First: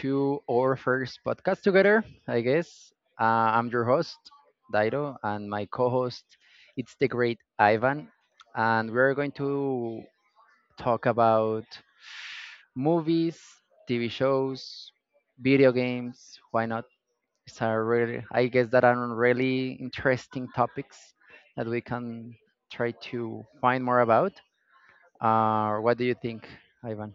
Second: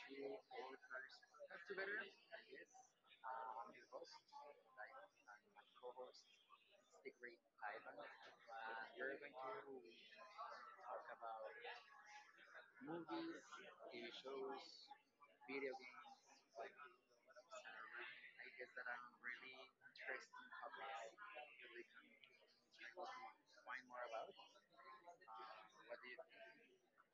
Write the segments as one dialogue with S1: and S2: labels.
S1: to our first podcast together, I guess. I'm your host, Dairo, and my co host, it's the great Ivan. And we're going to talk about movies, TV shows, video games. Why not? It's a really, I guess, that are really interesting topics that we can try to find more about. What do you think, Ivan?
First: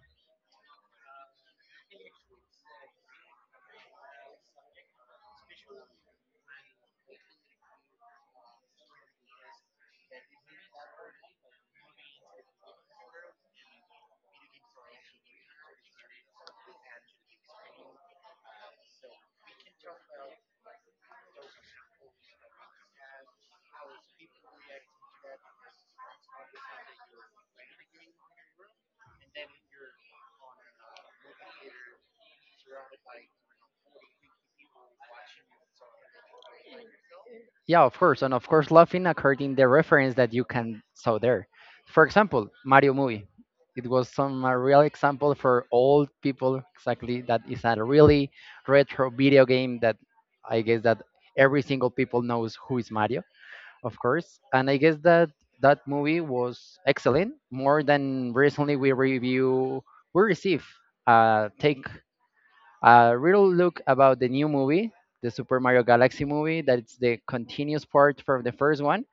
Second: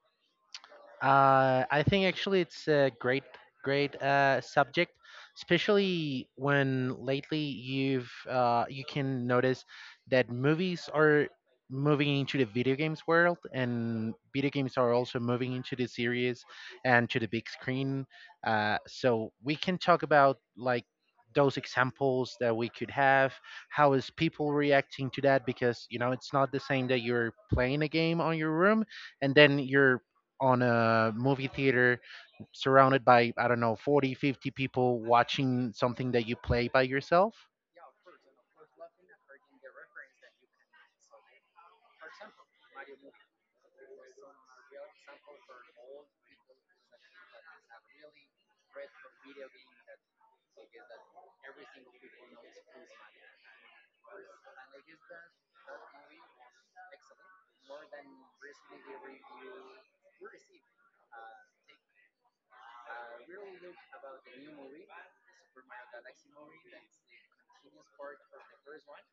S2: I think actually it's a great, great subject, especially when lately you can notice that movies are moving into the video games world, and video games are also moving into the series and to the big screen. So we can talk about like those examples that we could have, how is people reacting to that, because you know it's not the same that you're playing a game on your room and then you're on a movie theater surrounded by, I don't know, 40, 50 people watching something that you play by yourself.
S1: Yeah, of course. And of course, laughing according the reference that you can saw there. For example, Mario movie. It was some a real example for old people exactly that is a really retro video game that I guess that every single people knows who is Mario, of course. And I guess that that movie was excellent. More than recently we receive a take a little look about the new movie, the Super Mario Galaxy movie, that's the continuous part from the first one.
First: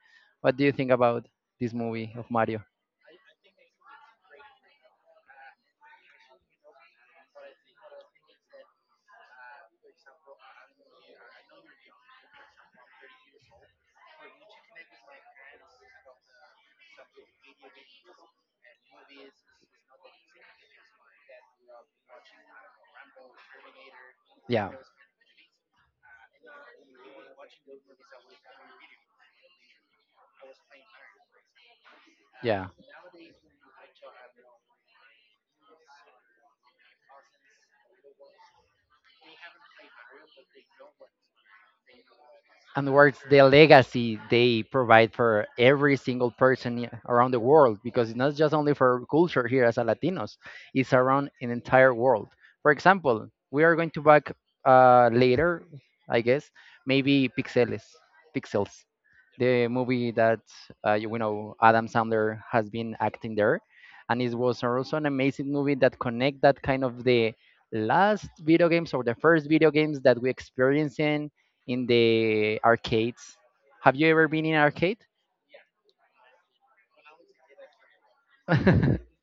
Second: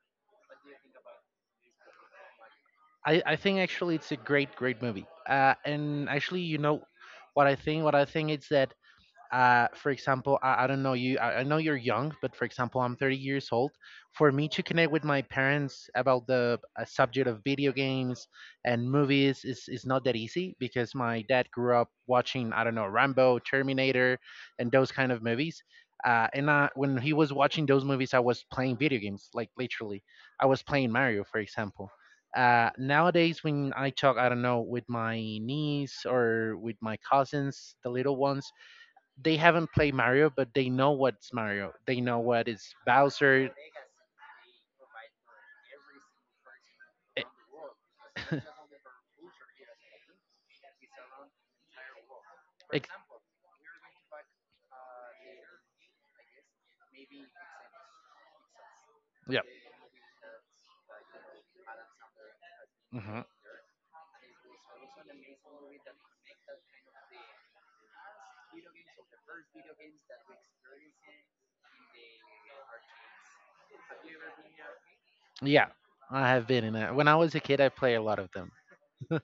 S1: What do you think about this movie of Mario?
S2: I think actually it's a great great movie, and actually, you know, what I think is that, for example, I don't know you. I know you're young, but, for example, I'm 30 years old. For me to connect with my parents about the subject of video games and movies is not that easy, because my dad grew up watching, I don't know, Rambo, Terminator, and
S1: Yeah,
S2: those kind of movies. And I, when he was watching those movies, I was playing video games, like literally. I was playing Mario, for example.
S1: yeah.
S2: Nowadays, when I talk, I don't know, with my niece or with my cousins, the little ones, they haven't played Mario, but they know what's Mario. They know what is
S1: And what's the
S2: Bowser.
S1: legacy they provide for every single person around the world? Because it's not just only for culture here as a Latinos, it's around an entire world. For
S2: Ex-
S1: example, we are going to back later, I guess, maybe Pixeles, Pixels,
S2: yeah.
S1: the movie that you know, Adam Sandler has been
S2: Hmm,
S1: acting there, and it was also an amazing movie that connect that kind of the last video games or the first video games that we experience in the arcades. Have you ever been in arcade?
S2: yeah. I have been in that. When I was a kid, I played a lot of them.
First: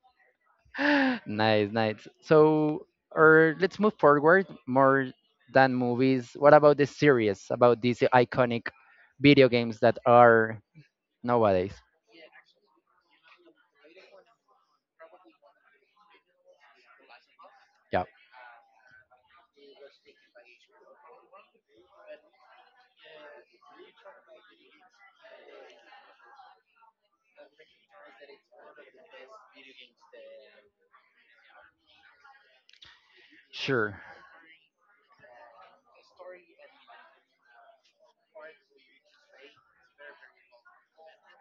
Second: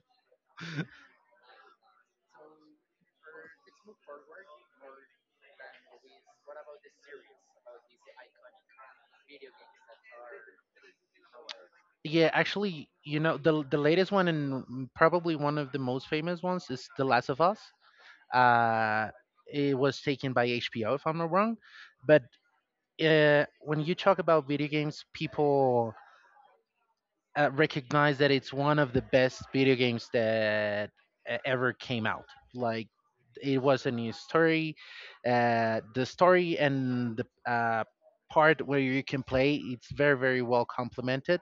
S1: Nice, nice. So, or let's move forward more than movies. What about the series about these iconic video games that are nowadays?
S2: Yeah, actually, you know, the latest one and probably one of the most famous ones is The Last of Us.
S1: Yeah,
S2: Uh, it was taken by HBO, if I'm not wrong. But, when you talk about video games, people recognize that it's one of the best video games that ever came out. Like, it was a
S1: sure.
S2: new story. The story and the part where you can play, it's very very well complemented.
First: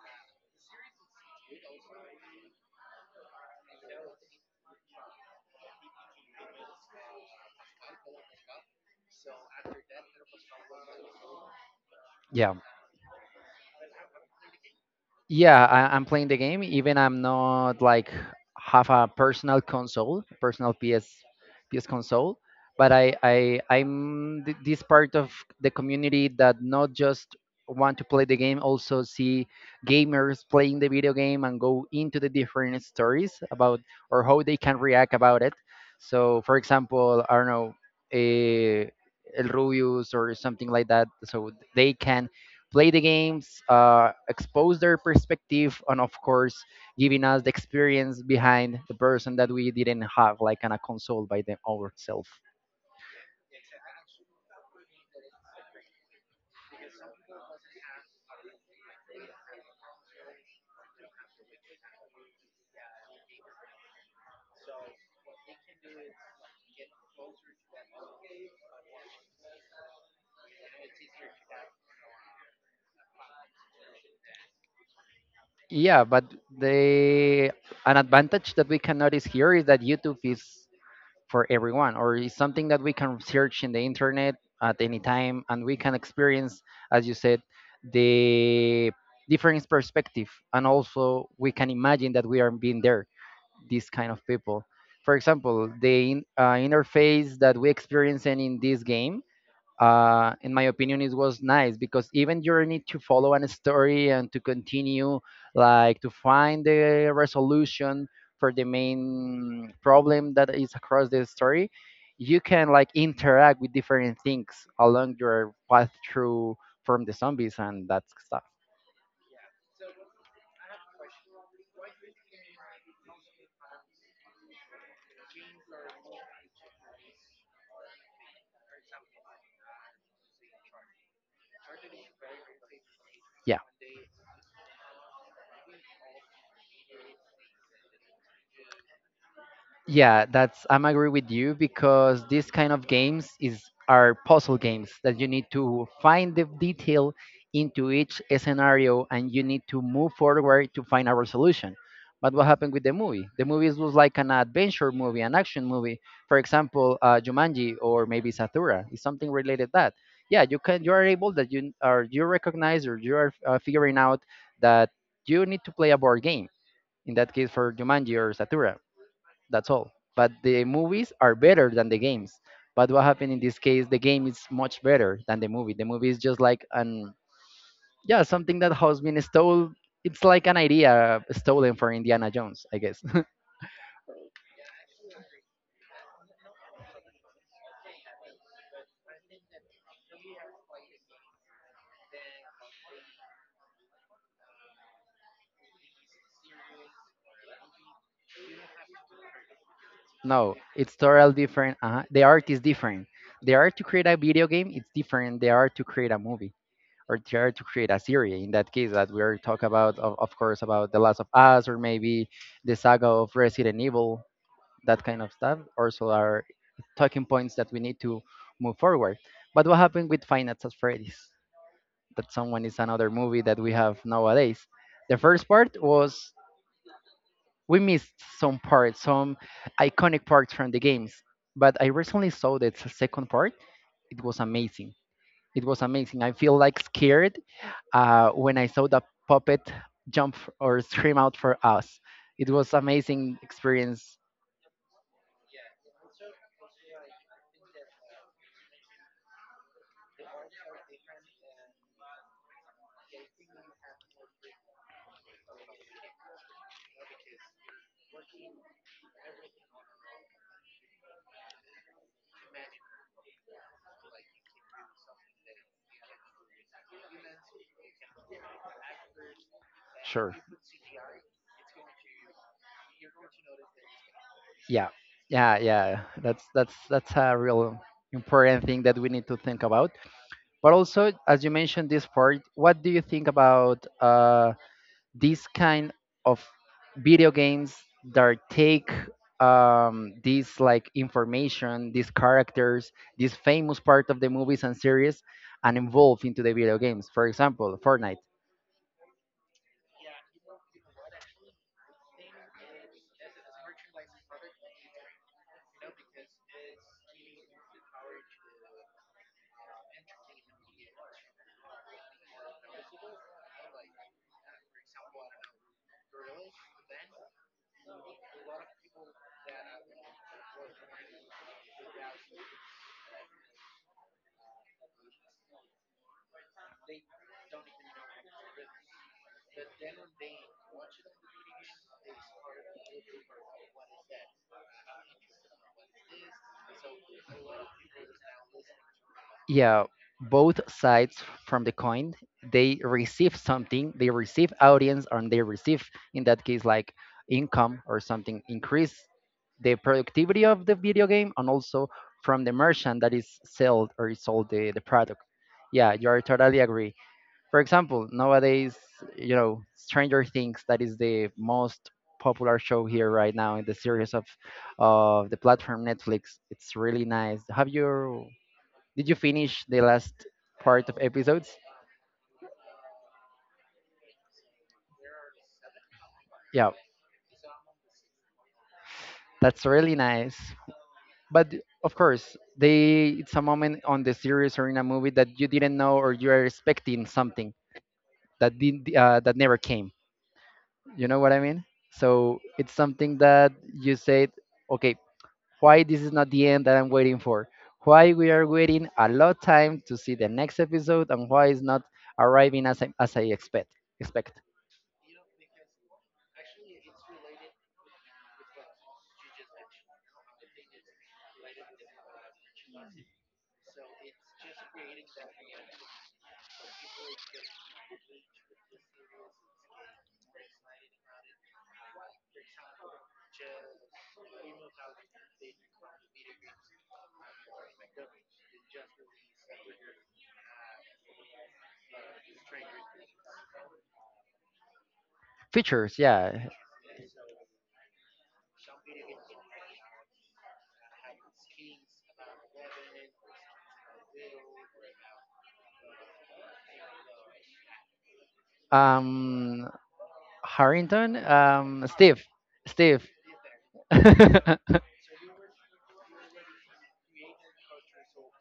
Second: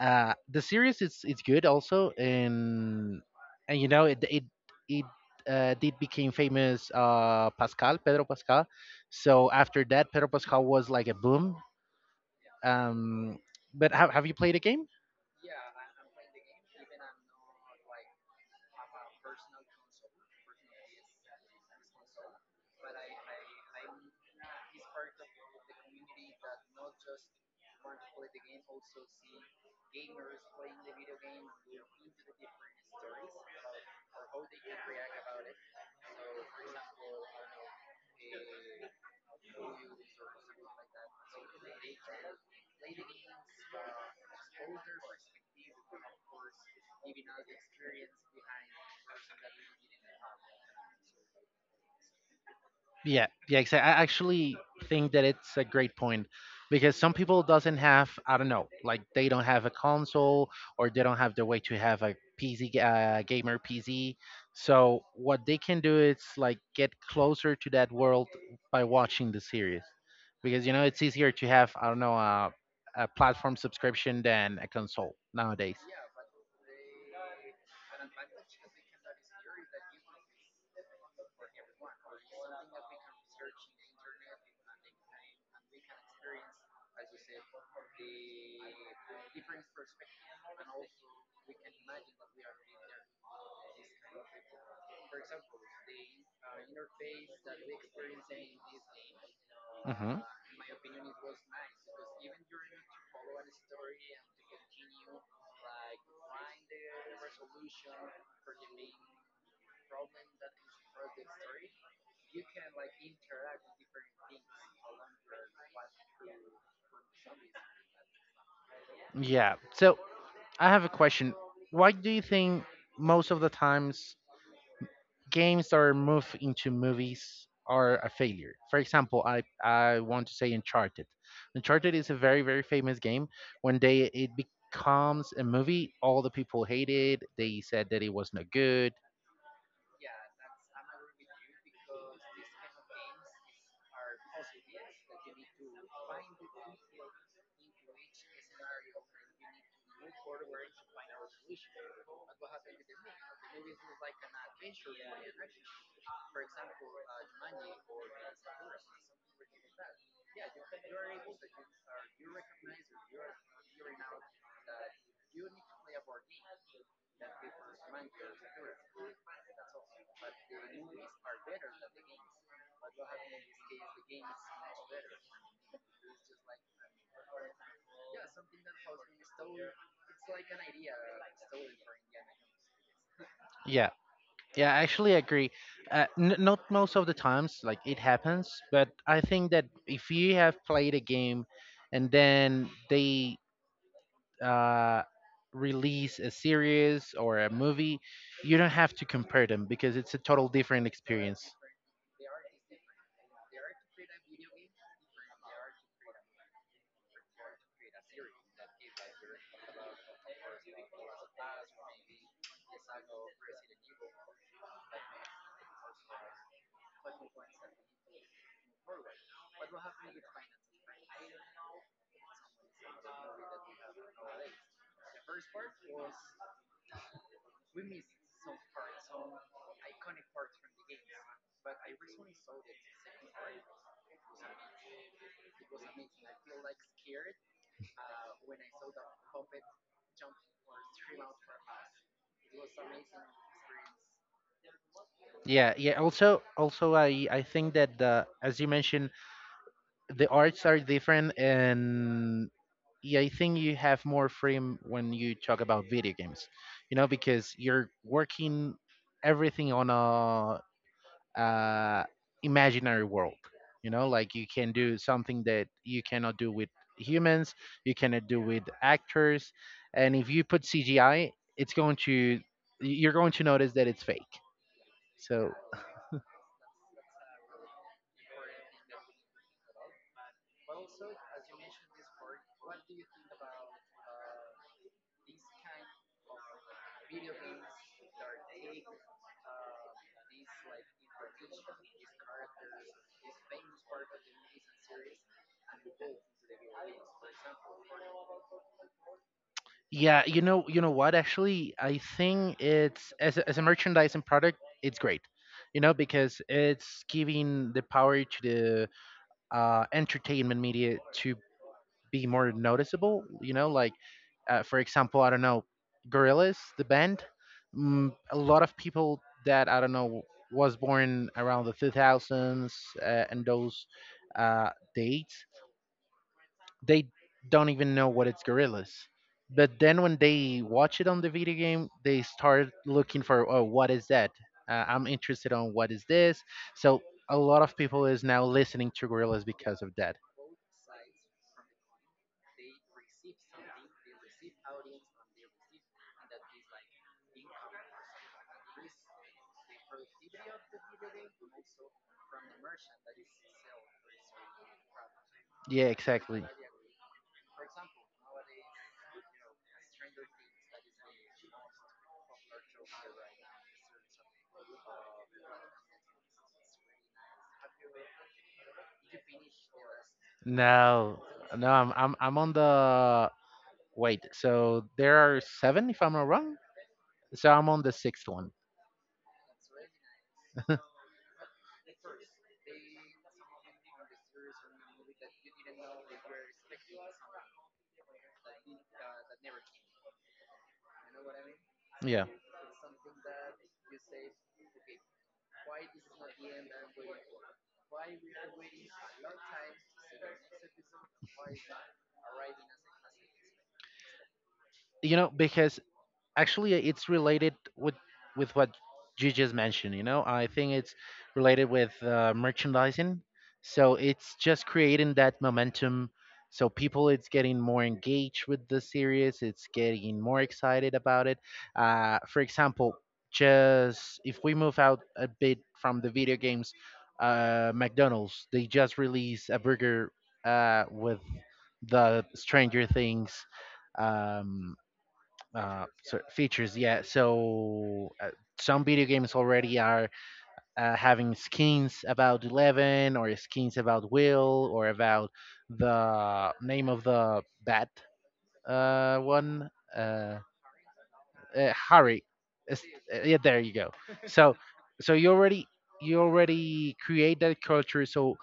S2: The series, it's good also, and you know, it it it. Did became famous, Pascal Pedro Pascal, so after that Pedro Pascal was like a boom. Um, but have you played a game?
S1: Yeah, I'm playing the game even I'm not like have a personal console personal ps console but I'm this part of the community that not just want to play the game also see gamers playing the video game and go into the different stories about or how they can react about it. So for example, I don't know, a El Rubius or something like that, so they can play the games, expose their perspective, and of course, giving us the experience behind the person that we didn't have, like on a console by them ourselves.
S2: Yeah, yeah, exactly. I actually think that it's a great point, because some people doesn't have, I don't know, like they don't have a console, or they don't have the way to have a gamer PC. So what they can do is like get closer to that world by watching the series, because you know it's easier to have, I don't know, a platform subscription than a console nowadays.
S1: Yeah, but the an advantage that we can notice here is that YouTube is for everyone, or is something that we can search in the internet at any time, and we can experience, as you said, the different perspective, and also we can imagine that we are being there. These kind of people. For example, the interface that we experienced in this game,
S2: Mhm.
S1: in my opinion, it was nice because even you need to follow a story and to continue, like to find the resolution for the main problem that is across the story, you can like interact with different things along your path through from the zombies and that stuff.
S2: Yeah. So I have a question. Why do you think most of the times games that are moved into movies are a failure? For example, I want to say Uncharted. Uncharted is a very very famous game.
S1: Yeah.
S2: When they it becomes a movie, all the people hate it. They said that it was not good.
S1: Yeah, that's I'm agree with you because these kind of games is are puzzle games that you need to find the detail into each scenario and you need to move forward to find a resolution. But what happened with the movie? The movie was like an adventure movie, an action movie. For example, Jumanji or maybe Satura is something related that. Yeah, you can you recognize or you are figuring out that you need to play a board game. In that case, for Jumanji or Satura that's all. But the movies are better than the games. But what happened in this case, the game is much better than the movie. The movie is just like an yeah, something that has been stolen. It's like an idea stolen for Indiana Jones, I guess.
S2: Yeah. Yeah, I actually agree. Not most of the times, like it happens, but I think that if you have played a game and then they uh, release a series or a movie, you don't have to compare them, because it's a total
S1: No,
S2: different
S1: it's totally
S2: experience.
S1: different. The art is different. The art to create a video game, it's different. The art to create a movie or the art to create a series. In that case, that we are talking about, of course, about The Last of Us or maybe the saga of Resident Evil that kind of stuff. Also, are talking points that we need to move forward. But what happened with Finance at Freddy's? That someone is another movie that we have nowadays. The first part was we missed some parts, some iconic parts from the games. But I recently saw the second part. It was amazing. It was amazing. I feel like scared when I saw the puppet jump or scream out for us. It was amazing experience.
S2: Yeah, yeah. Also, I think that the as you mentioned, the arts are different and, yeah, I think you have more freedom when you talk about video games, you know, because you're working everything on a uh, imaginary world, you know, like, you can do something that you cannot do with humans, you cannot do with actors, and if
S1: Sure.
S2: you put CGI, it's going to, you're going to notice that it's fake.
S1: Yeah,
S2: So.
S1: yeah, that's a real important thing that we need to think about. But also, as you mentioned this part, what do you think about these kind of video games that take these like information, these characters, this famous part of the movies and series, and involve into the video games? For example, Fortnite.
S2: Yeah, you know what? Actually, I think it's as a merchandising product, it's great. You know, because it's giving the power to the entertainment media to be more noticeable. You know, like, for example, I don't know, Gorillaz, the band. A lot of people that, I don't know, was born around the 2000s, and those uh, dates, they don't even know what it's gorillas. But then when they watch it on the video game, they start looking for, oh, what is that? I'm interested on what is this. So a lot of people is now listening to gorillas because
S1: Yeah,
S2: of that.
S1: both sides from the coin, they receive something. They receive audience and they receive, in that case, like income or something, increase the productivity of the video game, and also from the merchant that is sold or is sold the product.
S2: Yeah,
S1: Yeah, you are
S2: exactly.
S1: totally agree. For example, nowadays, you know, Stranger Things, that is the most popular show here right now in the series of the platform Netflix. It's really nice. Have you Did you finish the last part of
S2: No,
S1: episodes?
S2: no, I'm on the wait. So there are seven, if I'm not wrong.
S1: Yeah,
S2: So I'm on the sixth one.
S1: that's really nice. But of course, they it's a moment on the series or in a movie that you didn't know or you are expecting something that didn't that never came. You know what I mean?
S2: Yeah,
S1: So it's something that you said, okay, why this is not the end that I'm waiting for? Why we are waiting a lot time to see the next episode, and why it's not arriving as I expect?
S2: you know, because actually, it's related with what you just mentioned, you know, I think it's related with merchandising, so it's just creating that momentum, so people it's getting more engaged with the series, it's getting more excited about it. For example, just if we move out a bit from the video games, McDonald's, they just released a burger, with the stranger things, um,
S1: Features? Yeah.
S2: features. Yeah, so, some video games already are having skins about Eleven or skins about Will or about the name of the bat one.
S1: um
S2: Uh,
S1: Harrington, Steve,
S2: Harry. It's-
S1: Steve.
S2: yeah, there you go. So, so you already you already create that culture. So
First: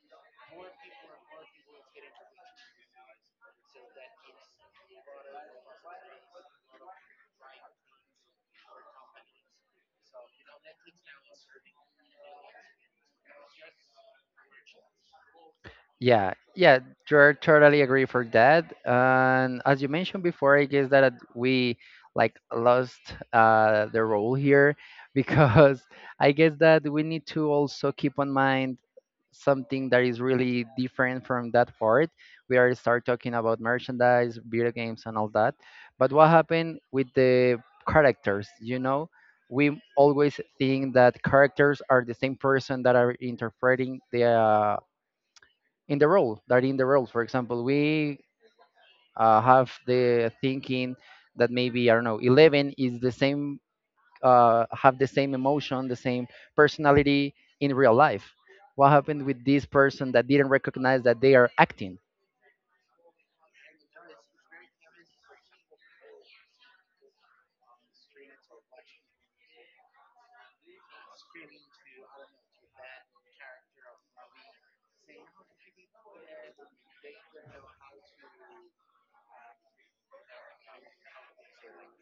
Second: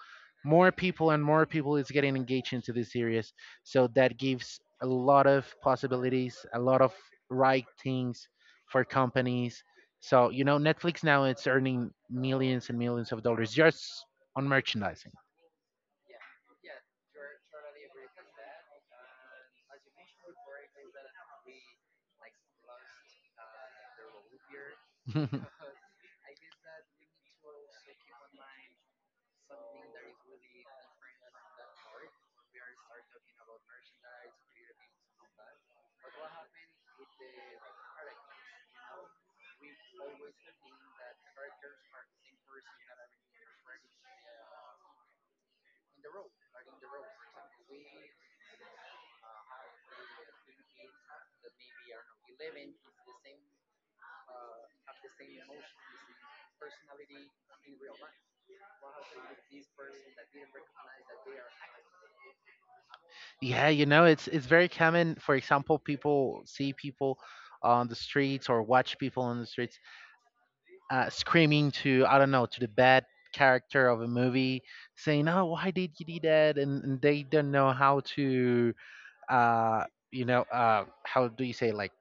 S2: more people and more people is getting engaged into this series. So that gives a lot of possibilities, a lot of right things for companies. So, you know, Netflix now it's earning millions and millions of dollars just on merchandising.
S1: Yeah, yeah, you're totally agree for that. And as you mentioned before, I guess that we like lost the role here because I guess that we need to also keep on mind something that is really different from that part. We already start talking about merchandise, video games, and all that. But what happened with the characters? You know, we always think that characters are the same person that are interpreting the in the role. For example, we have the thinking that maybe I don't know 11 is the same, have the same emotion, the same personality in real life. What happened with this person that didn't recognize that they are acting?
S2: Yeah, you know, it's very common. For example, people see people on the streets or watch people on the streets screaming to, I don't know, to the bad character of a movie, saying, "Oh, why did you do that?" And they don't know how to, uh, you know, how do you say, like,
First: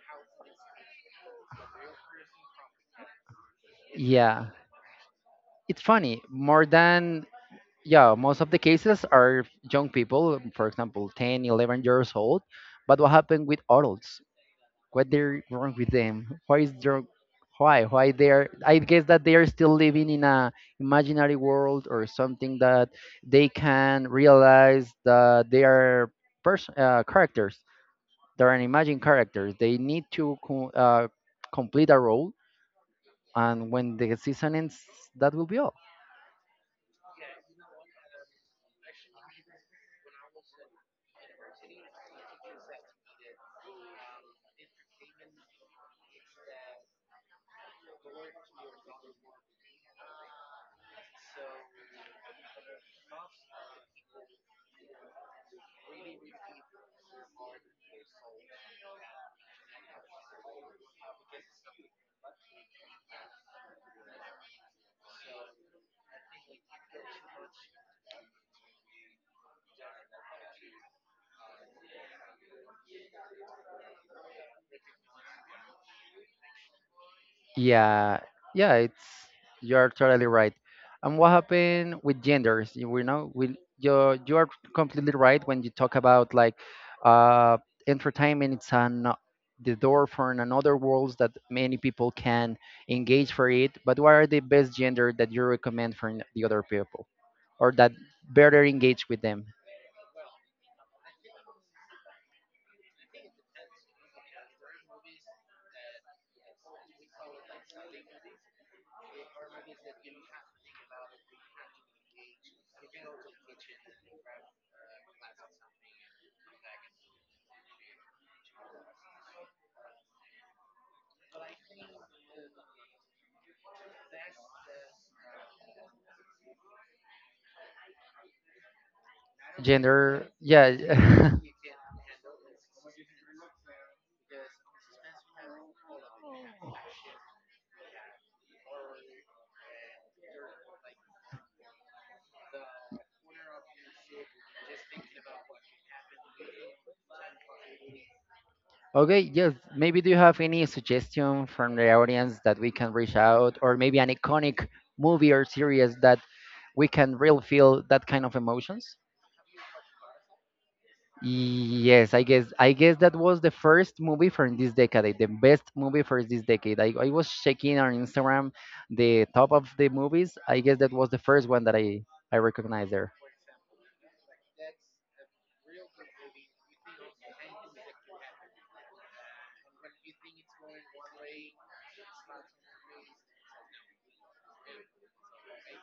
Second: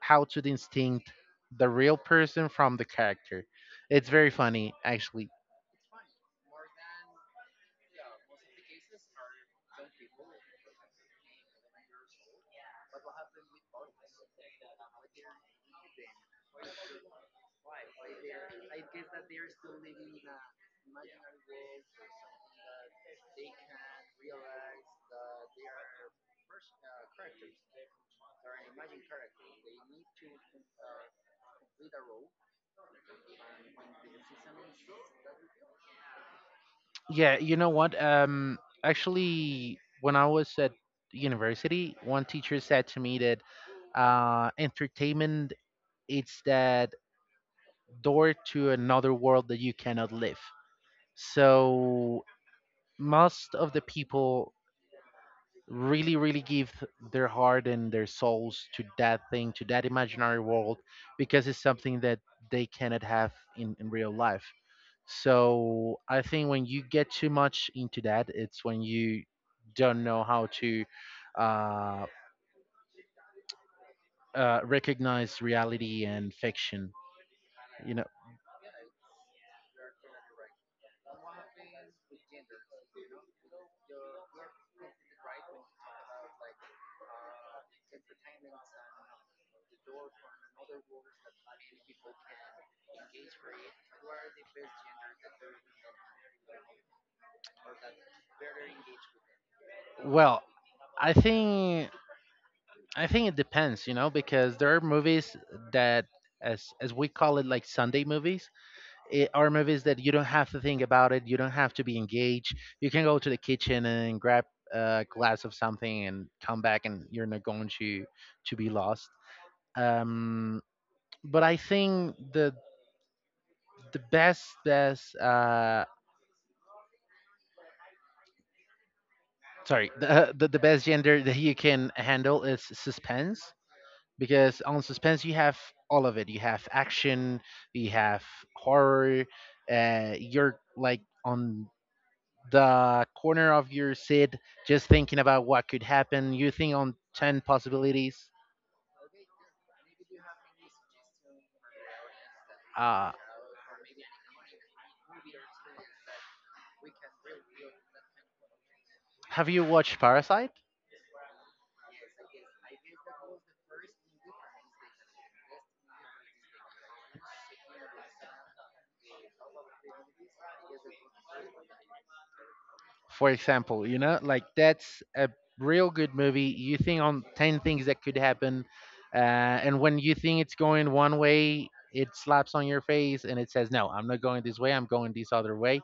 S2: how to distinct the real person from the character. It's very
S1: Yeah,
S2: funny, actually.
S1: it's funny more than yeah most of the cases are young people, for example, 10, 11 years old. But what happened with adults? What they're wrong with them? Why is there why? Why they're, I guess that they are still living in a imaginary world or something that they can realize that they are characters. They're an imagined characters. They need to complete a role, and when the season ends, that will be all.
S2: Yeah, you know what? Actually, when I was at university, one teacher said to me that entertainment, it's that door to another world that you cannot live. So most of the people, really, really give their heart and their souls to that thing, to that imaginary world, because it's something that they cannot have in real life. So I think when you get too much into that, it's when you don't know how to, uh, recognize reality and fiction. You know,
S1: Yeah, yeah, it's you're totally right. And what happened with genders? You we know, we you're You are completely right when you talk about like uh entertainment. It's an the door for another worlds that many people can engage for it. But what are the best gender that you recommend for the other people or that better engage with them?
S2: well, I think, I think it depends. You know, because there are movies that, as we call it, like Sunday movies, it are movies that you don't have to think about it. You don't have to be engaged. You can go to the kitchen and grab a glass of something and come back, and you're not going to be lost. Um, but I think the best best sorry,
S1: Gender,
S2: the best gender
S1: yeah.
S2: that you can handle is suspense, because on suspense you have all of it. You have action, you have horror. You're like on the corner of your seat, just thinking about what could happen. You think on 10 possibilities.
S1: Okay, yes. Maybe do you have any suggestion from the audience that we can
S2: Uh,
S1: reach out, or maybe an iconic movie or series that we can really feel that kind of emotions?
S2: have you watched Parasite?
S1: Yes, I guess that was the first movie from this decade, the best movie for this decade. I was checking on Instagram the top of the movies. I guess that was the first one that I recognized there.
S2: For example, you know, like, that's a real good movie. You think on 10 things that could happen, uh, and when you think it's going one way, it slaps on your face and it says, no, I'm not going this way, I'm going this other way.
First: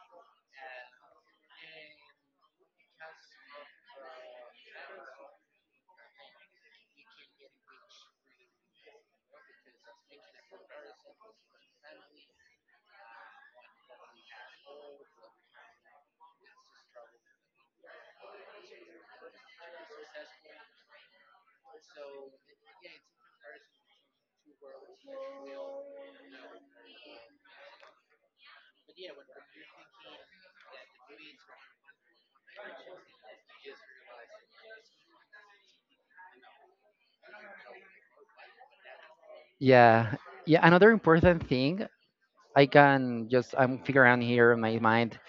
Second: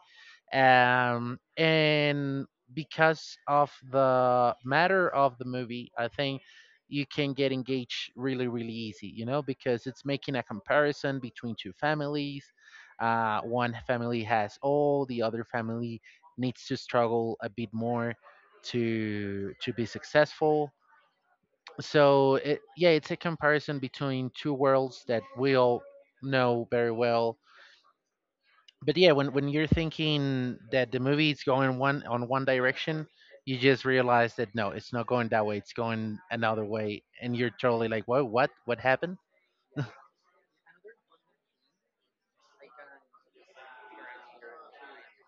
S2: And because of the matter of the movie, I think you can get engaged really really easy, you know, because it's making a comparison between two families. One family has all, the other family needs to struggle a bit more to be successful. So, it, yeah, it's a comparison between two worlds that we all know very well. But yeah, when you're thinking that the movie is going one on one direction, you just realize that, no, it's not going that way. It's going another way, and you're totally like, what happened?
S1: Yeah, yeah. Another important thing I can just I'm figuring out here in my mind,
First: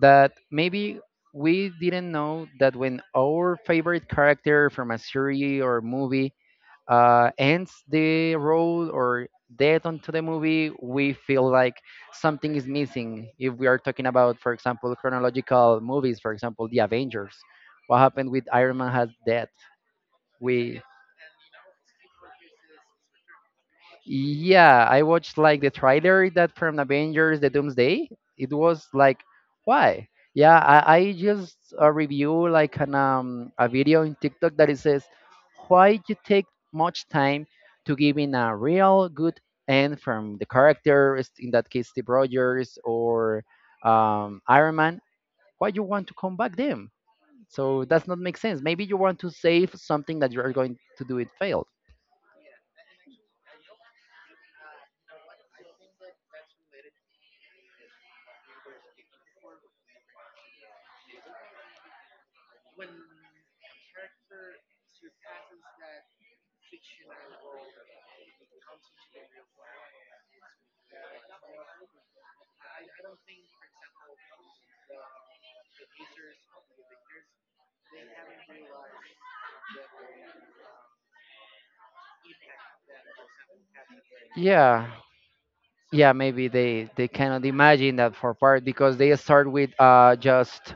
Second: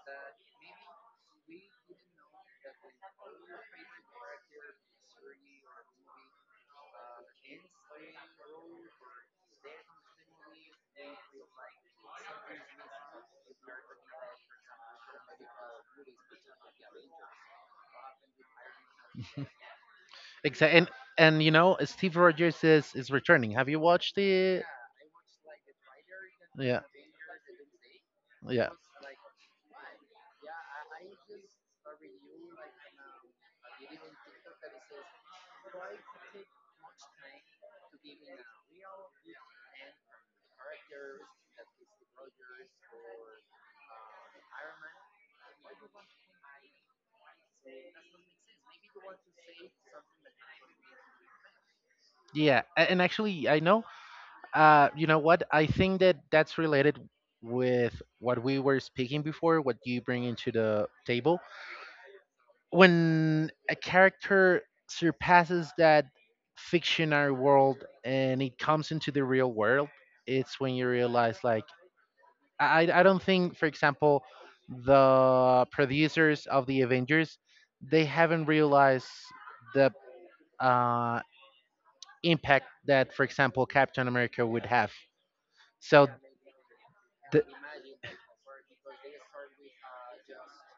S1: that maybe we didn't know that when our favorite character from a series or movie ends the role or dead onto the movie, we feel like something is missing. If we are talking about, for example, chronological movies, for example, The Avengers, what happened with Iron Man has death?
S2: Exactly.
S1: We
S2: And you know, Steve Rogers is returning. Have you watched the?
S1: Yeah, I watched like the trailer that from
S2: Yeah,
S1: Avengers: The Doomsday. It
S2: yeah.
S1: was like, why? Yeah, I just review like an a video in TikTok that it says, why you take much time to giving a real good end from the characters, in that case Steve Rogers or Iron Man? Why you want to come back them? So that's not make sense. Maybe you want to save something that you are going to do it fail.
S2: Yeah, a- and actually, I know. You know what? I think that that's related with what we were speaking before, what you bring into the table. When a character surpasses that fictional world and it comes into the real world, it's when you realize, like, I don't think, for example, the producers of the Avengers, they haven't realized the uh, impact that, for example, Captain America would
S1: Yeah,
S2: have. So,
S1: yeah, maybe they
S2: the
S1: cannot imagine that for part because they start with just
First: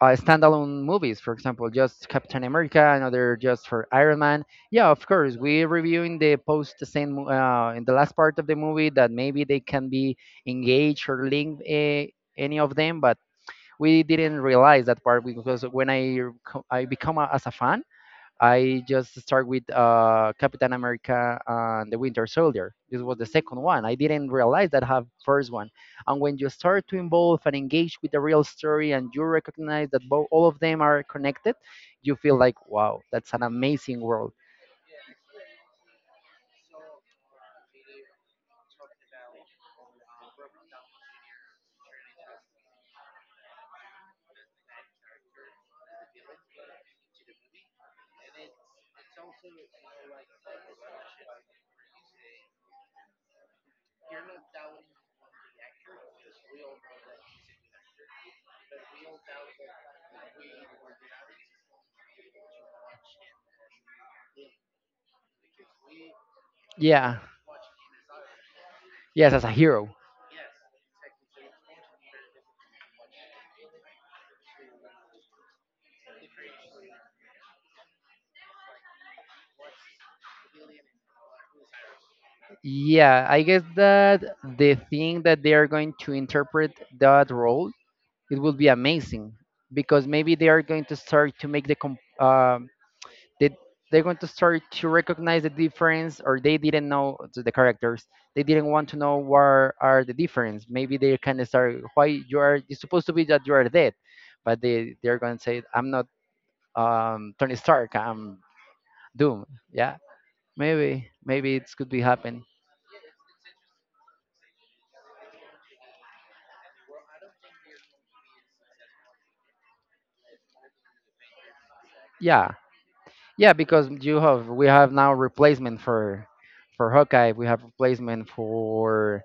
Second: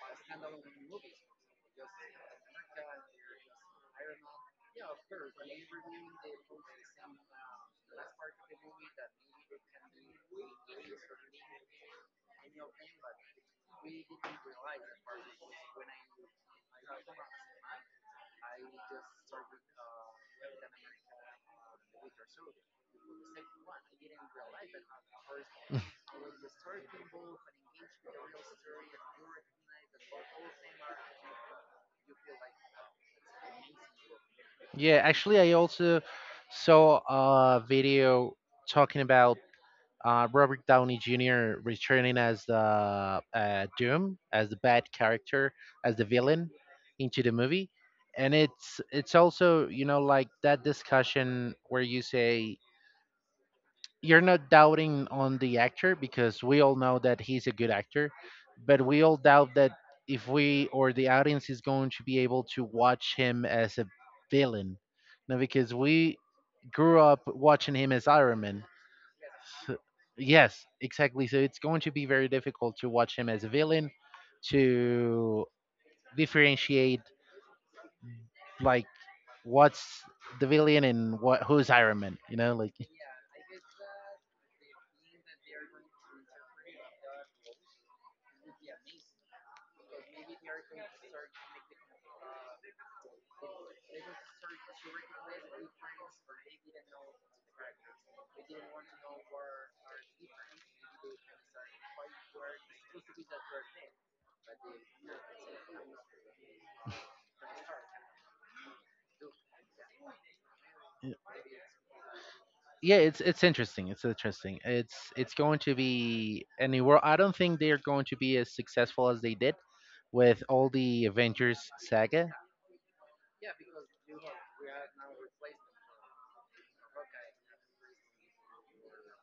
S1: standalone movies, for example, just Captain America, another just for Iron Man. Yeah, of course, we're reviewing the post the same in the last part of the movie that maybe they can be engaged or linked any of them, but we didn't realize that part because when I I become a, as a fan, I just start with Captain America and the Winter Soldier. This was the second one. I didn't realize that I have first one. And when you start to involve and engage with the real story, and you recognize that both all of them are connected, you feel like, wow, that's an amazing world.
S2: yeah, actually, I also saw a video talking about, Robert Downey Jr. returning as the Doom, as the bad character, as the villain into the movie, and it's also like that discussion where you say you're not doubting on the actor because we all know that he's a good actor, but we all doubt that if we or the audience is going to be able to watch him as a villain. Now, because we grew
S1: Yeah.
S2: up watching him as Iron Man.
S1: Yes, as a
S2: So,
S1: hero.
S2: yes, exactly. So it's going to be very difficult to watch him as a villain, to differentiate like what's the villain and what who's Iron Man.
S1: Yeah, I guess that the thing that they are going to interpret that role, it will be amazing because maybe they are going to start to make the they they're going to start to recognize the difference or they didn't know the characters. They didn't want to know what are the difference. Maybe they kind of start, why you are, it's supposed to be that you are dead, but they're going to say, I'm not Tony Stark, I'm Doom. Yeah, maybe it could be happen.
S2: Yeah, it's interesting, it's going to be and I don't think they're going to be as successful as they did with all the Avengers saga.
S1: Yeah. Yeah, because you have, we have now replacement for Hawkeye, we have replacement for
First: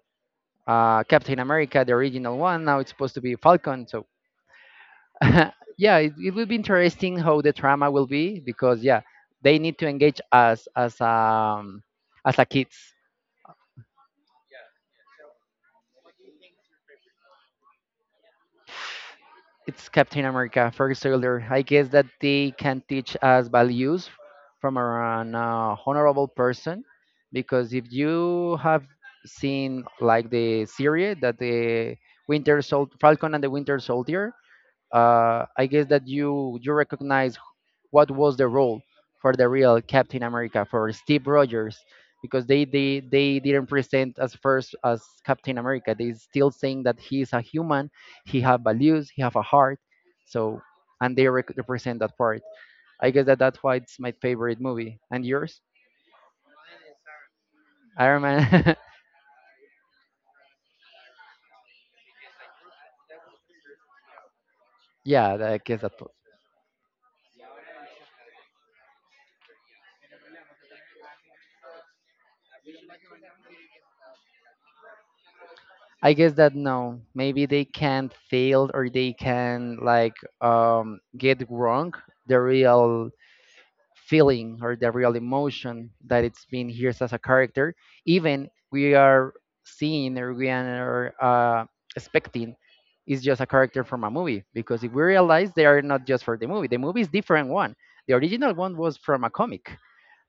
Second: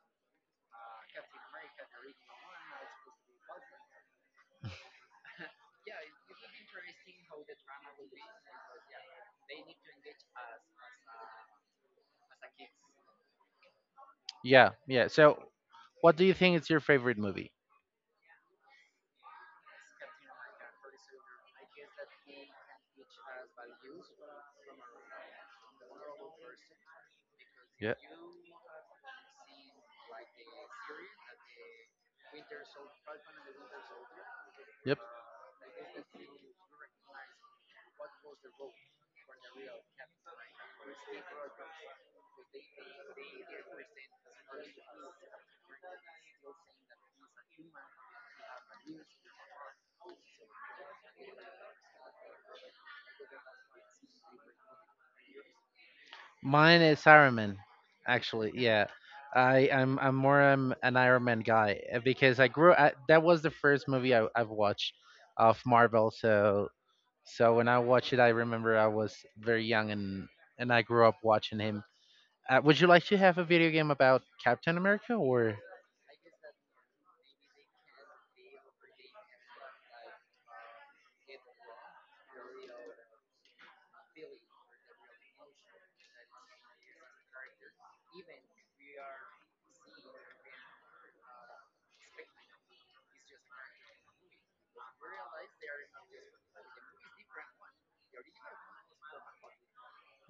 S1: Captain America, the original one. Now it's supposed to be Falcon, so yeah, it will be interesting how the drama will be. Because yeah, they need to engage us as a kids.
S2: Yeah, yeah. So what do you think is your favorite movie?
S1: It's Captain America, first sailor. I guess that they can teach us values from an honorable person, because if
S2: Yeah.
S1: you have seen like the series that the Falcon and the Winter Soldier,
S2: Yep.
S1: I guess that you recognize what was the role for the real Captain America, for Steve Rogers, because they didn't present as first as Captain America. They still saying that he is a human, he have values, he have a heart. So, and they represent that part. I guess that that's why it's my favorite movie. And yours,
S2: Mine is Iron Man,
S1: Iron
S2: actually.
S1: Man.
S2: Yeah, I'm more an Iron Man guy because that was the first movie I've watched
S1: Yeah, I
S2: of
S1: guess that.
S2: Marvel, so. So when I watched it, I remember I was very young and I grew up watching him. Would you like to have a video game about Captain America or?
S1: I guess that no, maybe they can fail or they can like get wrong the real feeling or the real emotion that it's being here as a character, even we are seeing, or we are expecting is just a character from a movie. Because if we realize, they are not just for the movie, the movie is different one. The original one was from a comic,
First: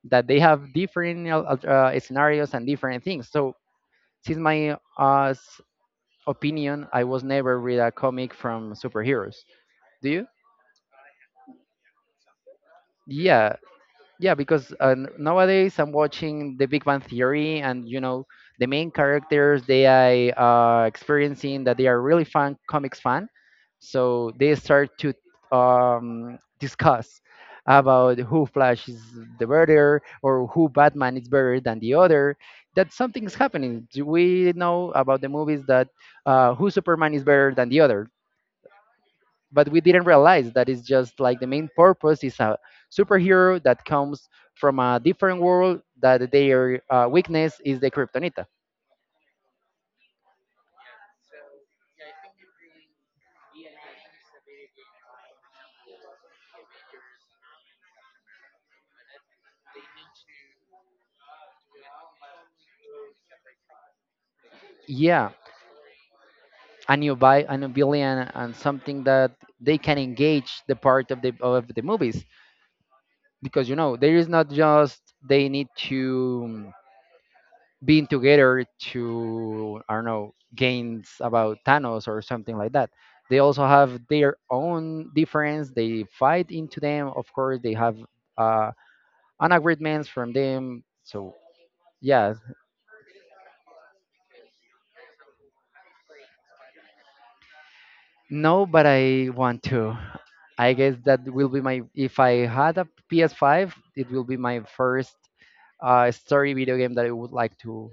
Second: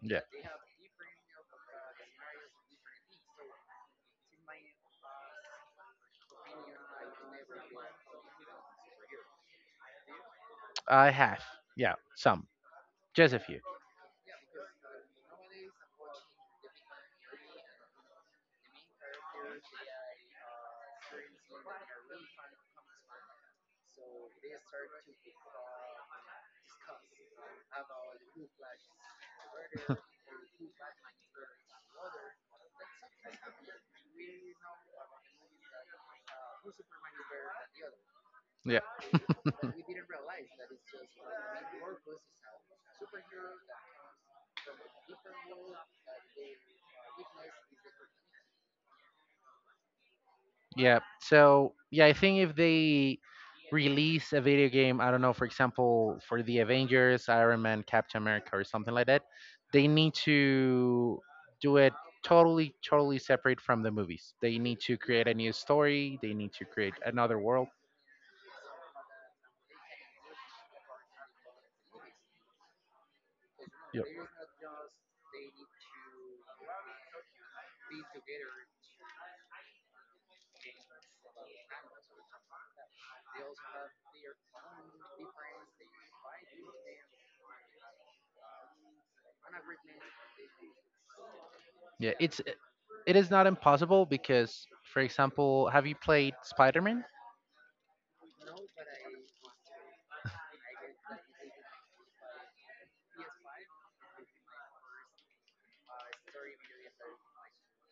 S2: Yeah,
S1: that they have different scenarios and different things. So since my opinion, I was never read a comic from superheroes. Do you?
S2: I have. Yeah, some, just a
S1: Yeah,
S2: few.
S1: yeah, because nowadays I'm watching The Big Bang Theory, and you know, the main characters, they are experiencing that they are really fan, comics fan. So they start to discuss about who Flash is the better, or who Batman is better than the other. That something is happening. Do we know about the movies that, who Superman is better than the other.
S2: Yeah,
S1: But we didn't realize that it's just like the main purpose is a superhero that comes from a different world, that their weakness is the kryptonita.
S2: yeah. So yeah, I think if they release a video game, I don't know, for example, for the Avengers, Iron Man, Captain America, or something like that, they need to do it totally, totally separate from the movies. They need to create
S1: Yeah,
S2: a new story. They need to create
S1: a new
S2: another
S1: bi a new
S2: world.
S1: villain and something that they can engage the part of the movies, because you know,
S2: Yeah.
S1: there is not just, they need to being together to, I don't know, gains about Thanos or something like that. They also have their own difference. They fight into them. Of course, they have uh, agreements from them.
S2: Yeah,
S1: Yeah.
S2: it's it is not impossible because, for example, have you played Spider Man?
S1: No, but I want to. I guess that will be my, if I had a PS5, it will be my first story video game that I would like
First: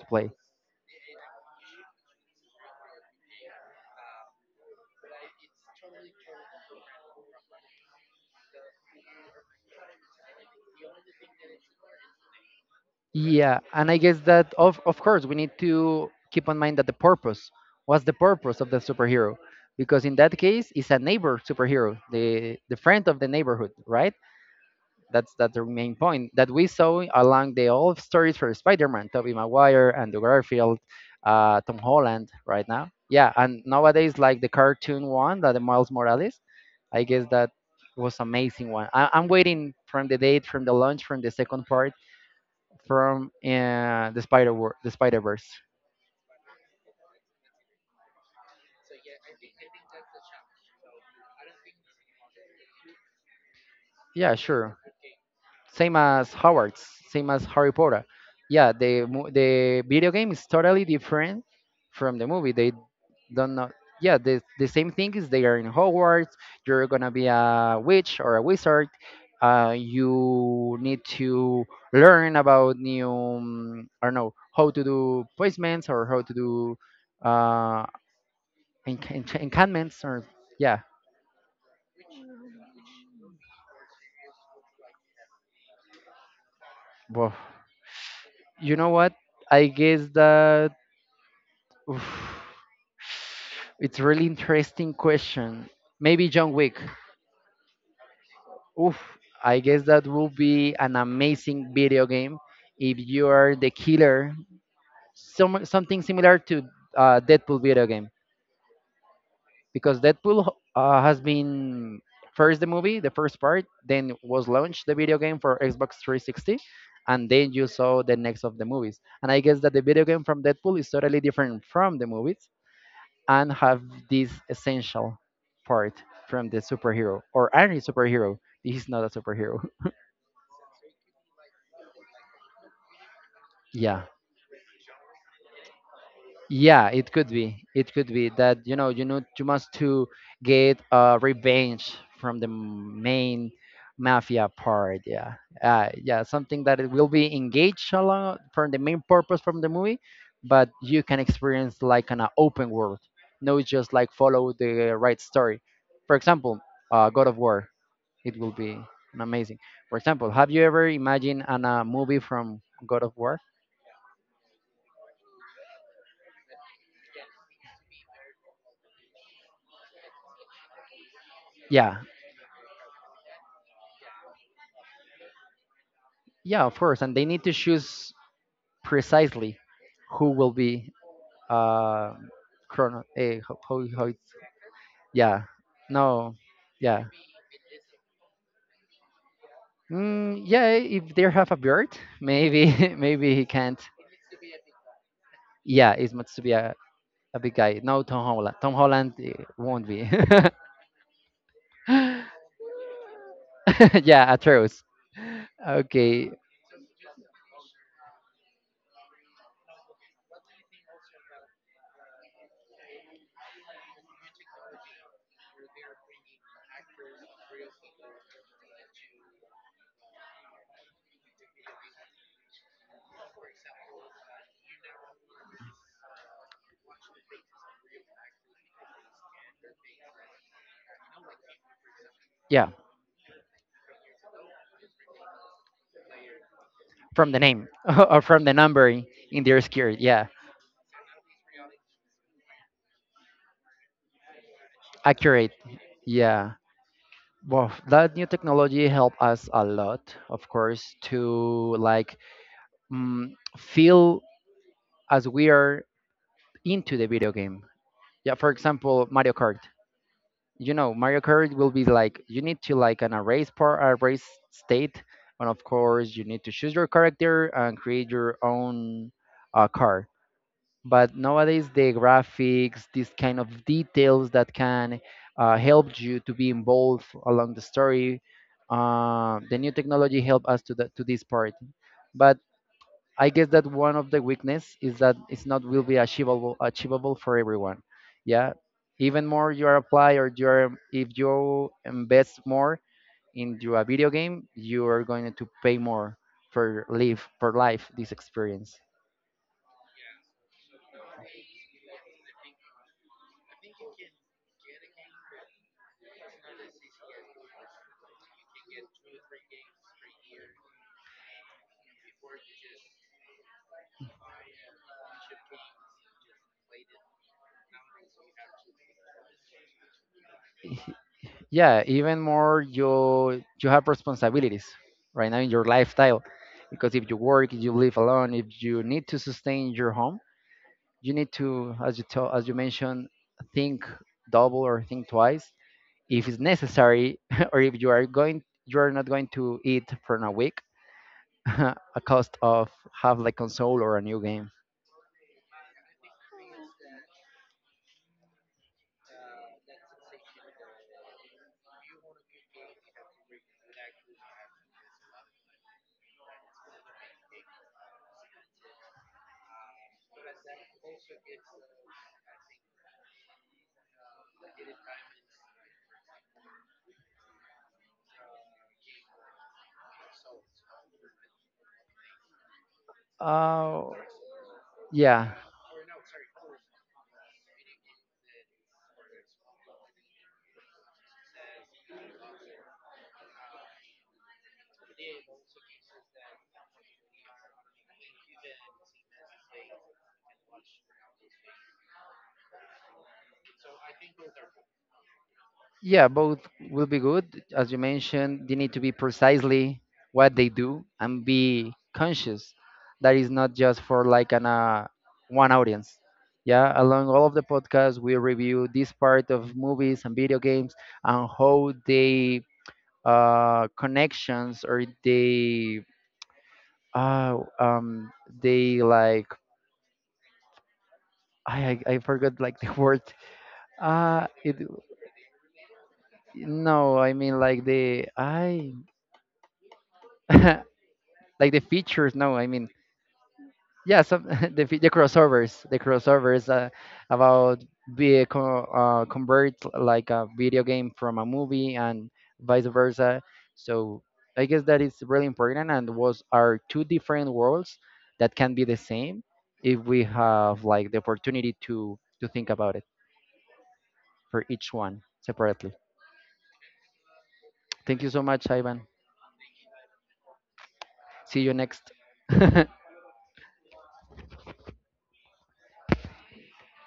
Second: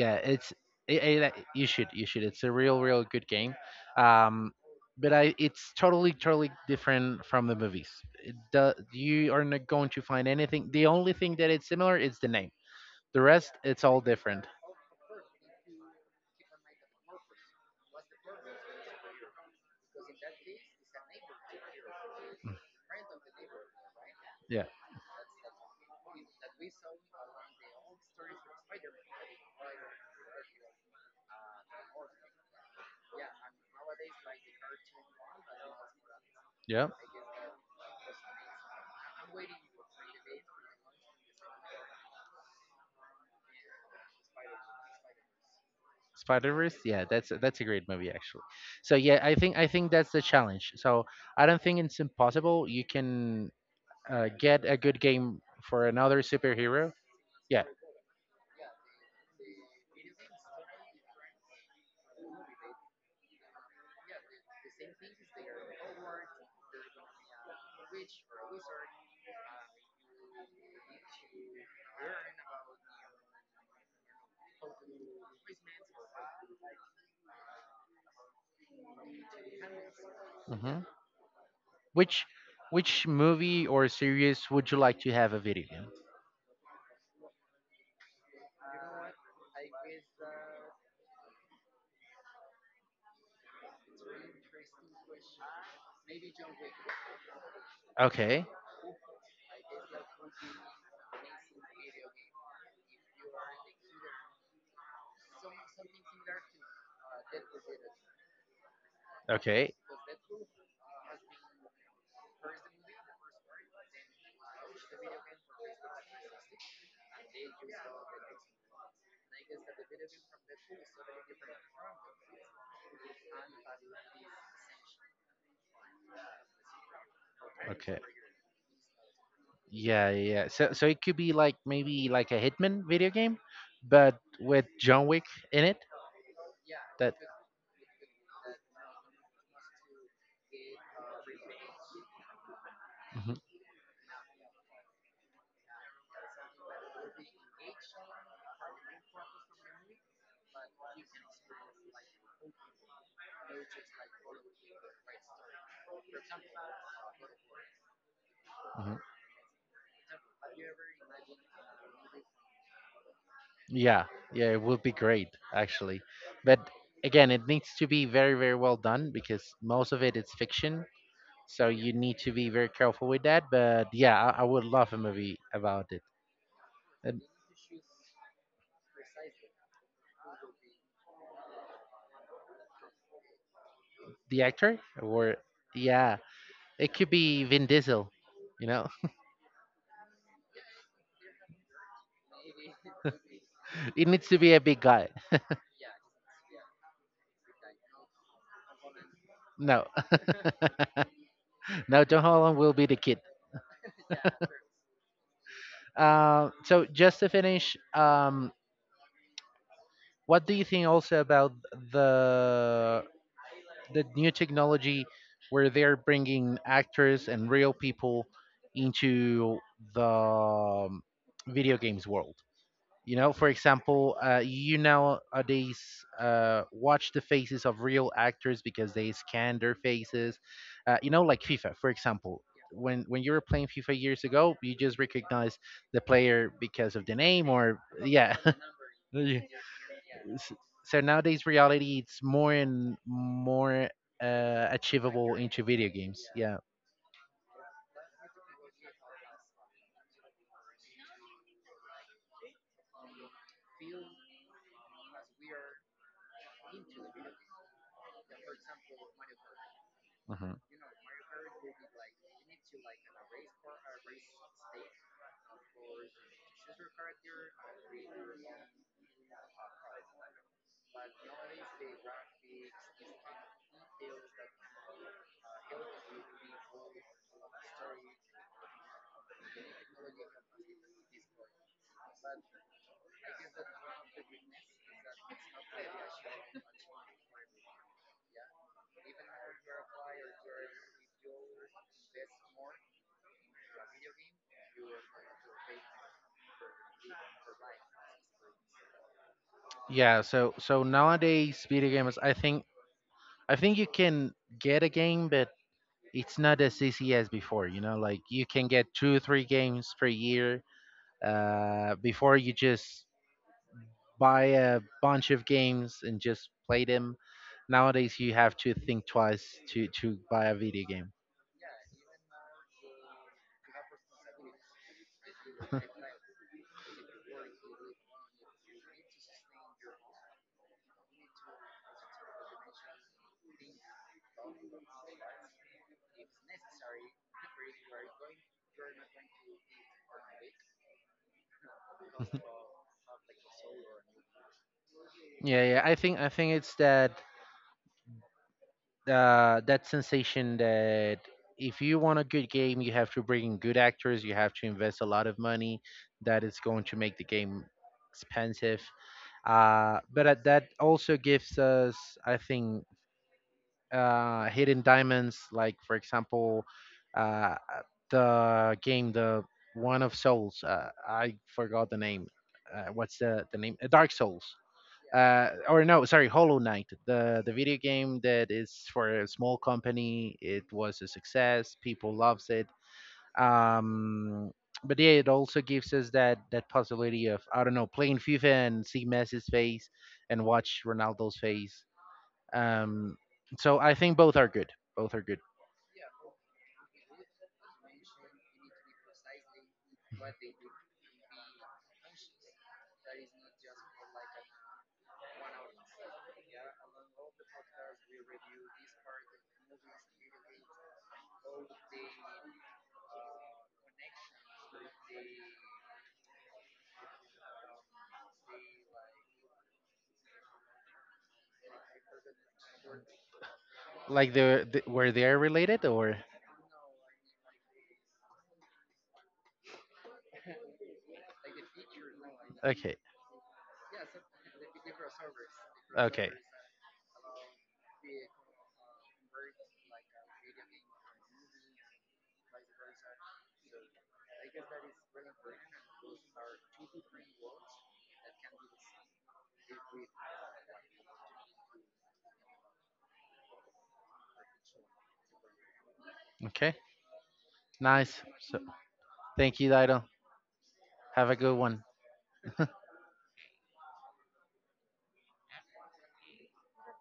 S1: to play.
S2: it's you should. It's a real real good game, um, but I it's totally totally different from the movies. It do, you are not going to find anything. The only thing that it's similar is the name. The rest,
S1: Yeah,
S2: it's
S1: and I
S2: all
S1: guess
S2: different.
S1: that of course we need to keep in mind that the purpose, what's the purpose of the superhero, because in that case it's a neighbor superhero, the friend of the neighborhood, right?
S2: Yeah,
S1: That's the main point that we saw along the old stories for Spider-Man, Tobey Maguire, Andrew Garfield, Tom Holland, right now. Yeah, and nowadays like the cartoon one, that the Miles Morales.
S2: yeah.
S1: I guess that was amazing one. I'm waiting from the date, from the launch, from the second part from the the Spider Verse.
S2: Spider Verse. Yeah, that's that's a great movie actually. So yeah, I think that's the challenge. So I don't think it's impossible. You can
S1: Yeah,
S2: get
S1: sure.
S2: a good game for
S1: Same
S2: another
S1: as Howard's,
S2: superhero.
S1: same as
S2: Yeah.
S1: Harry Potter. Yeah, the the video game is totally different from the movie. They don't know. Yeah, the same thing is they are in Hogwarts. You're gonna be a witch or a wizard. You need to learn about new. I don't know how to do poisons or how to do uh, enchantments or
S2: Hmm.
S1: yeah.
S2: Which which movie or series would you like to have a video game?
S1: Well, you know what? I guess that, oof, it's really interesting question. Maybe John Wick.
S2: Okay.
S1: Oof, I guess that will be an amazing video game if you are the killer. Something similar to Deadpool video game,
S2: Okay.
S1: because Deadpool has been first the movie, the first part, then was launched the video game for Xbox 360, and then you saw the next of the movies. And I guess that the video game from Deadpool is totally different from the movies, and have this essential part from the superhero or any
S2: Okay.
S1: superhero. He's not a superhero.
S2: Yeah, yeah. So so it could be like maybe like a Hitman video game,
S1: Yeah.
S2: but with John Wick in it.
S1: Yeah, it
S2: That.
S1: could be. It could be that, you know, you must to get revenge from the
S2: Mhm,
S1: main mafia part. Yeah, yeah, something that it will be engaged along from the main purpose from the movie, but you can experience like an open world. No, just like follow the right story. For example, God of War. It will be
S2: mhm.
S1: an amazing. For example, have you ever imagined a movie from God of War?
S2: Yeah, yeah, it would be great actually. But again, it needs to be very, very well done because most of it is fiction. So you
S1: Yeah,
S2: need to be very careful with that. But yeah, I would love a movie about it.
S1: yeah, of course. And
S2: And
S1: they need to choose precisely who will be uh, chrono. Eh, how it's,
S2: the actor or
S1: yeah,
S2: yeah,
S1: no,
S2: it
S1: yeah,
S2: could be Vin Diesel. You know,
S1: mm, yeah. If they have a beard, maybe maybe he can't.
S2: it needs to be a big guy.
S1: Yeah, it's meant to be a big guy. No, Tom Holland. Tom Holland eh,
S2: No,
S1: won't be.
S2: no, John Holland will be the kid.
S1: Yeah, Atreus. Okay,
S2: So just to finish, what do you think also about the the new technology where they're bringing actors and real people into the video games world. You know, for example, you nowadays watch the faces of real actors because they scan their faces. You know, like FIFA, for example.
S1: yeah.
S2: When you were playing FIFA years ago, you just recognize the player because of the
S1: From the
S2: name,
S1: name
S2: or
S1: or
S2: yeah,
S1: from the number
S2: yeah.
S1: in their skirt. Yeah,
S2: s- so nowadays reality it's more and more achievable
S1: accurate.
S2: into video games,
S1: Yeah.
S2: yeah.
S1: Well, that new technology helped us a lot, of course, to like, mm, feel as we are into the video game. Yeah, for example, Mario Kart.
S2: Hmm.
S1: You know, Mario Kart will be like you need to like an a race part, a race state, and of course you need to choose your character and create your own car. But nowadays the graphics, these kind of details that can help you to be involved along the story, the new technology help us to this part. But I guess that one of the weakness is that it's not will be achievable for everyone. Yeah, even more you are apply, or you're if you invest more into a video game, you are going to pay more for live, for life this experience.
S2: Yeah, so so nowadays video games, I think you can get a game, but it's not as easy as before. You know, like you can get two three games per year, before you just buy a bunch of games and just play them. Nowadays you have to think twice to buy a video game.
S1: Yeah, even more you have responsibilities right now in your lifestyle, because if you work, you live alone, if you need to sustain your home, you need to as you mentioned, think double or think twice if it's necessary or if you are not going to eat for a week a cost of have like console or a new game.
S2: Yeah, yeah, I think it's that that sensation that if you want a good game, you have to bring in good actors, you have to invest a lot of money. That is going to make the game expensive. But that also gives us, I think, hidden diamonds, like for example, uh, the game, the one of Souls. I forgot the name. What's the name?
S1: Uh,
S2: Dark Souls.
S1: yeah.
S2: Or no, sorry, Hollow Knight, the video game that is for a small company. It was a success. People loves it. Um, but yeah, it also gives us that that possibility of I don't know playing FIFA and see Messi's face and watch Ronaldo's face, um, so I think both are good. Both are good.
S1: Yeah, both will be good. As you mentioned, they need to be precisely what they do and be conscious that is not just for like an one audience. Yeah, along all of the podcasts, we review this part of movies and video games and how they connections or uh, um they like, I forgot like the word
S2: Like
S1: it
S2: the where they are related, or
S1: no, I mean like the I like the features. No, I mean,
S2: okay,
S1: yeah, some the the
S2: okay,
S1: crossovers about be convert like a video game from a movie and vice versa. So I guess that is really important, and was are two different worlds that can be the same if we have like the opportunity to think about it for each one separately.
S2: okay.
S1: Thank you
S2: Nice.
S1: so much,
S2: So
S1: Ivan.
S2: thank you, Dido. Have a
S1: See you
S2: good one.
S1: next.